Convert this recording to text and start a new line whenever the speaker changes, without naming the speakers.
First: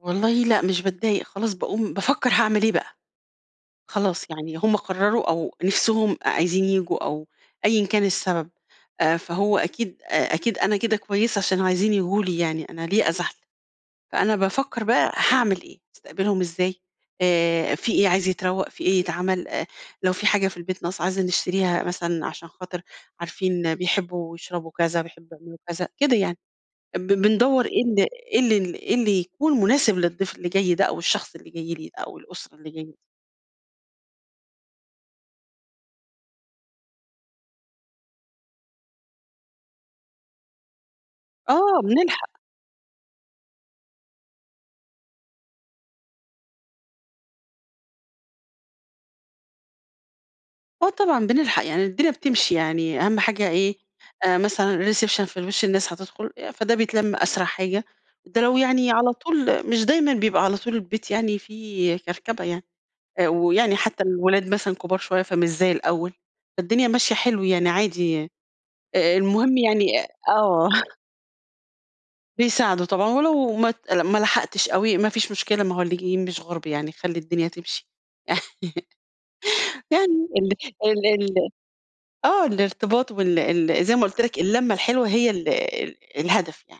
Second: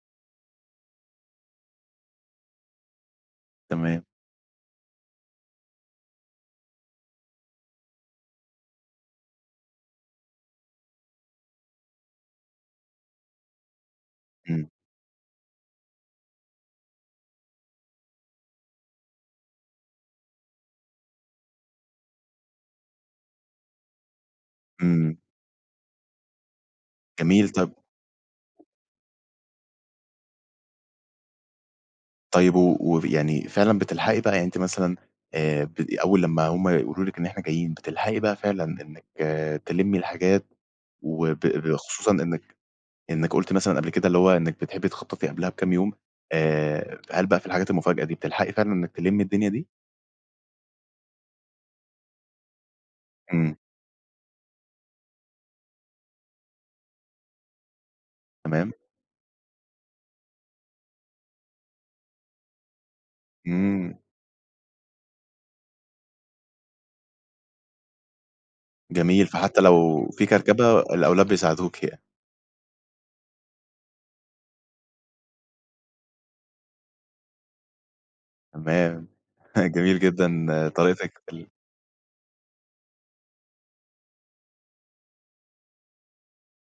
والله لأ، مش باتضايق خلاص باقوم بافكر هاعمل إيه بقى.
تمام.
خلاص، يعني هُم قرروا أو نفسهم أ عايزين ييجوا أو أيًا كان السبب. آآ، فهو أكيد آآ، أكيد أنا كده كويسة عشان عايزين ييجوا لي يعني، أنا ليه أزعل؟ فأنا
إمم.
بافكر بقى هاعمل إيه؟ أستقبلهم إزاي، آآ، في إيه عايز يتروّق؟ في إيه يتعمل؟ آآ، لو في حاجة في البيت ناقصة عايزة نشتريها مثلًا عشان خاطر عارفين بيحبوا يشربوا كذا،
إمم.
بيحبوا يعملوا كذ، ا كده يعني. أمب
جميل،
بندوُر
طب
إيه ال إيه ال ال اللي يكون مناسب للضيف اللي جاي ده، أو الشخص اللي جاي لي، أو
طيب،
الأسرة اللي
و
جايين دي.
وف يعني فعلًا بتلحقي بقى؟ يعني أنتِ مثلًا آآ، بدي أول لمّا هُم يقولوا لِك إن إحنا جايين، بتلحقي بقى فعلًا إنِّك تلمّي الحاجات وب ب
آه،
خصوصًا
بنلحق.
إنِّك إنِّك قُلتِ مثلًا قبل كده، اللي هو إنِّك بتحبي تخططي قبلها بكام يوم. آآ، فهل بقى في الحاجات المفاجأة دي بتلحقي فعلًا إنِّك تلمّي الدنيا دي؟
آه، طبعًا، بنلحق، يعني الدنيا بتمشي يعني، أهَم حاجة
إمم.
إيه، آآ، مثلًا الreception في الوِش الناس هتدخل آآ، فده بيتلم أسرع حاجة. ده لو
تمام.
يعني على طول مش دايمًا بيبقى على طول البيت يعني فيه كركبة يعني. آآ، ويعني
إمم.
حتى الولاد مثلًا كبار شوية، فمش زي الأول، فالدنيا ماشية حلو يعني عادي آآ، آآ،
جميل.
المهم
فحتى
يعني
لو في
آه.
كركبة، الأولاد بيساعدوكِ ي
بيساعدوا طبعًا ولو ما ت ما لحقتش أوي، ما فيش مشكلة. ما هو اللي جايين مش غُرب يعني، خلّي الدنيا تمشي.
تمام. جميل
يعني،
جدًا
ال ال
طريقتِك في
ال
ال
آه، الارتباط وال ال زي ما قُلت لك اللمة الحلوة هي ال ال الهدف يعني.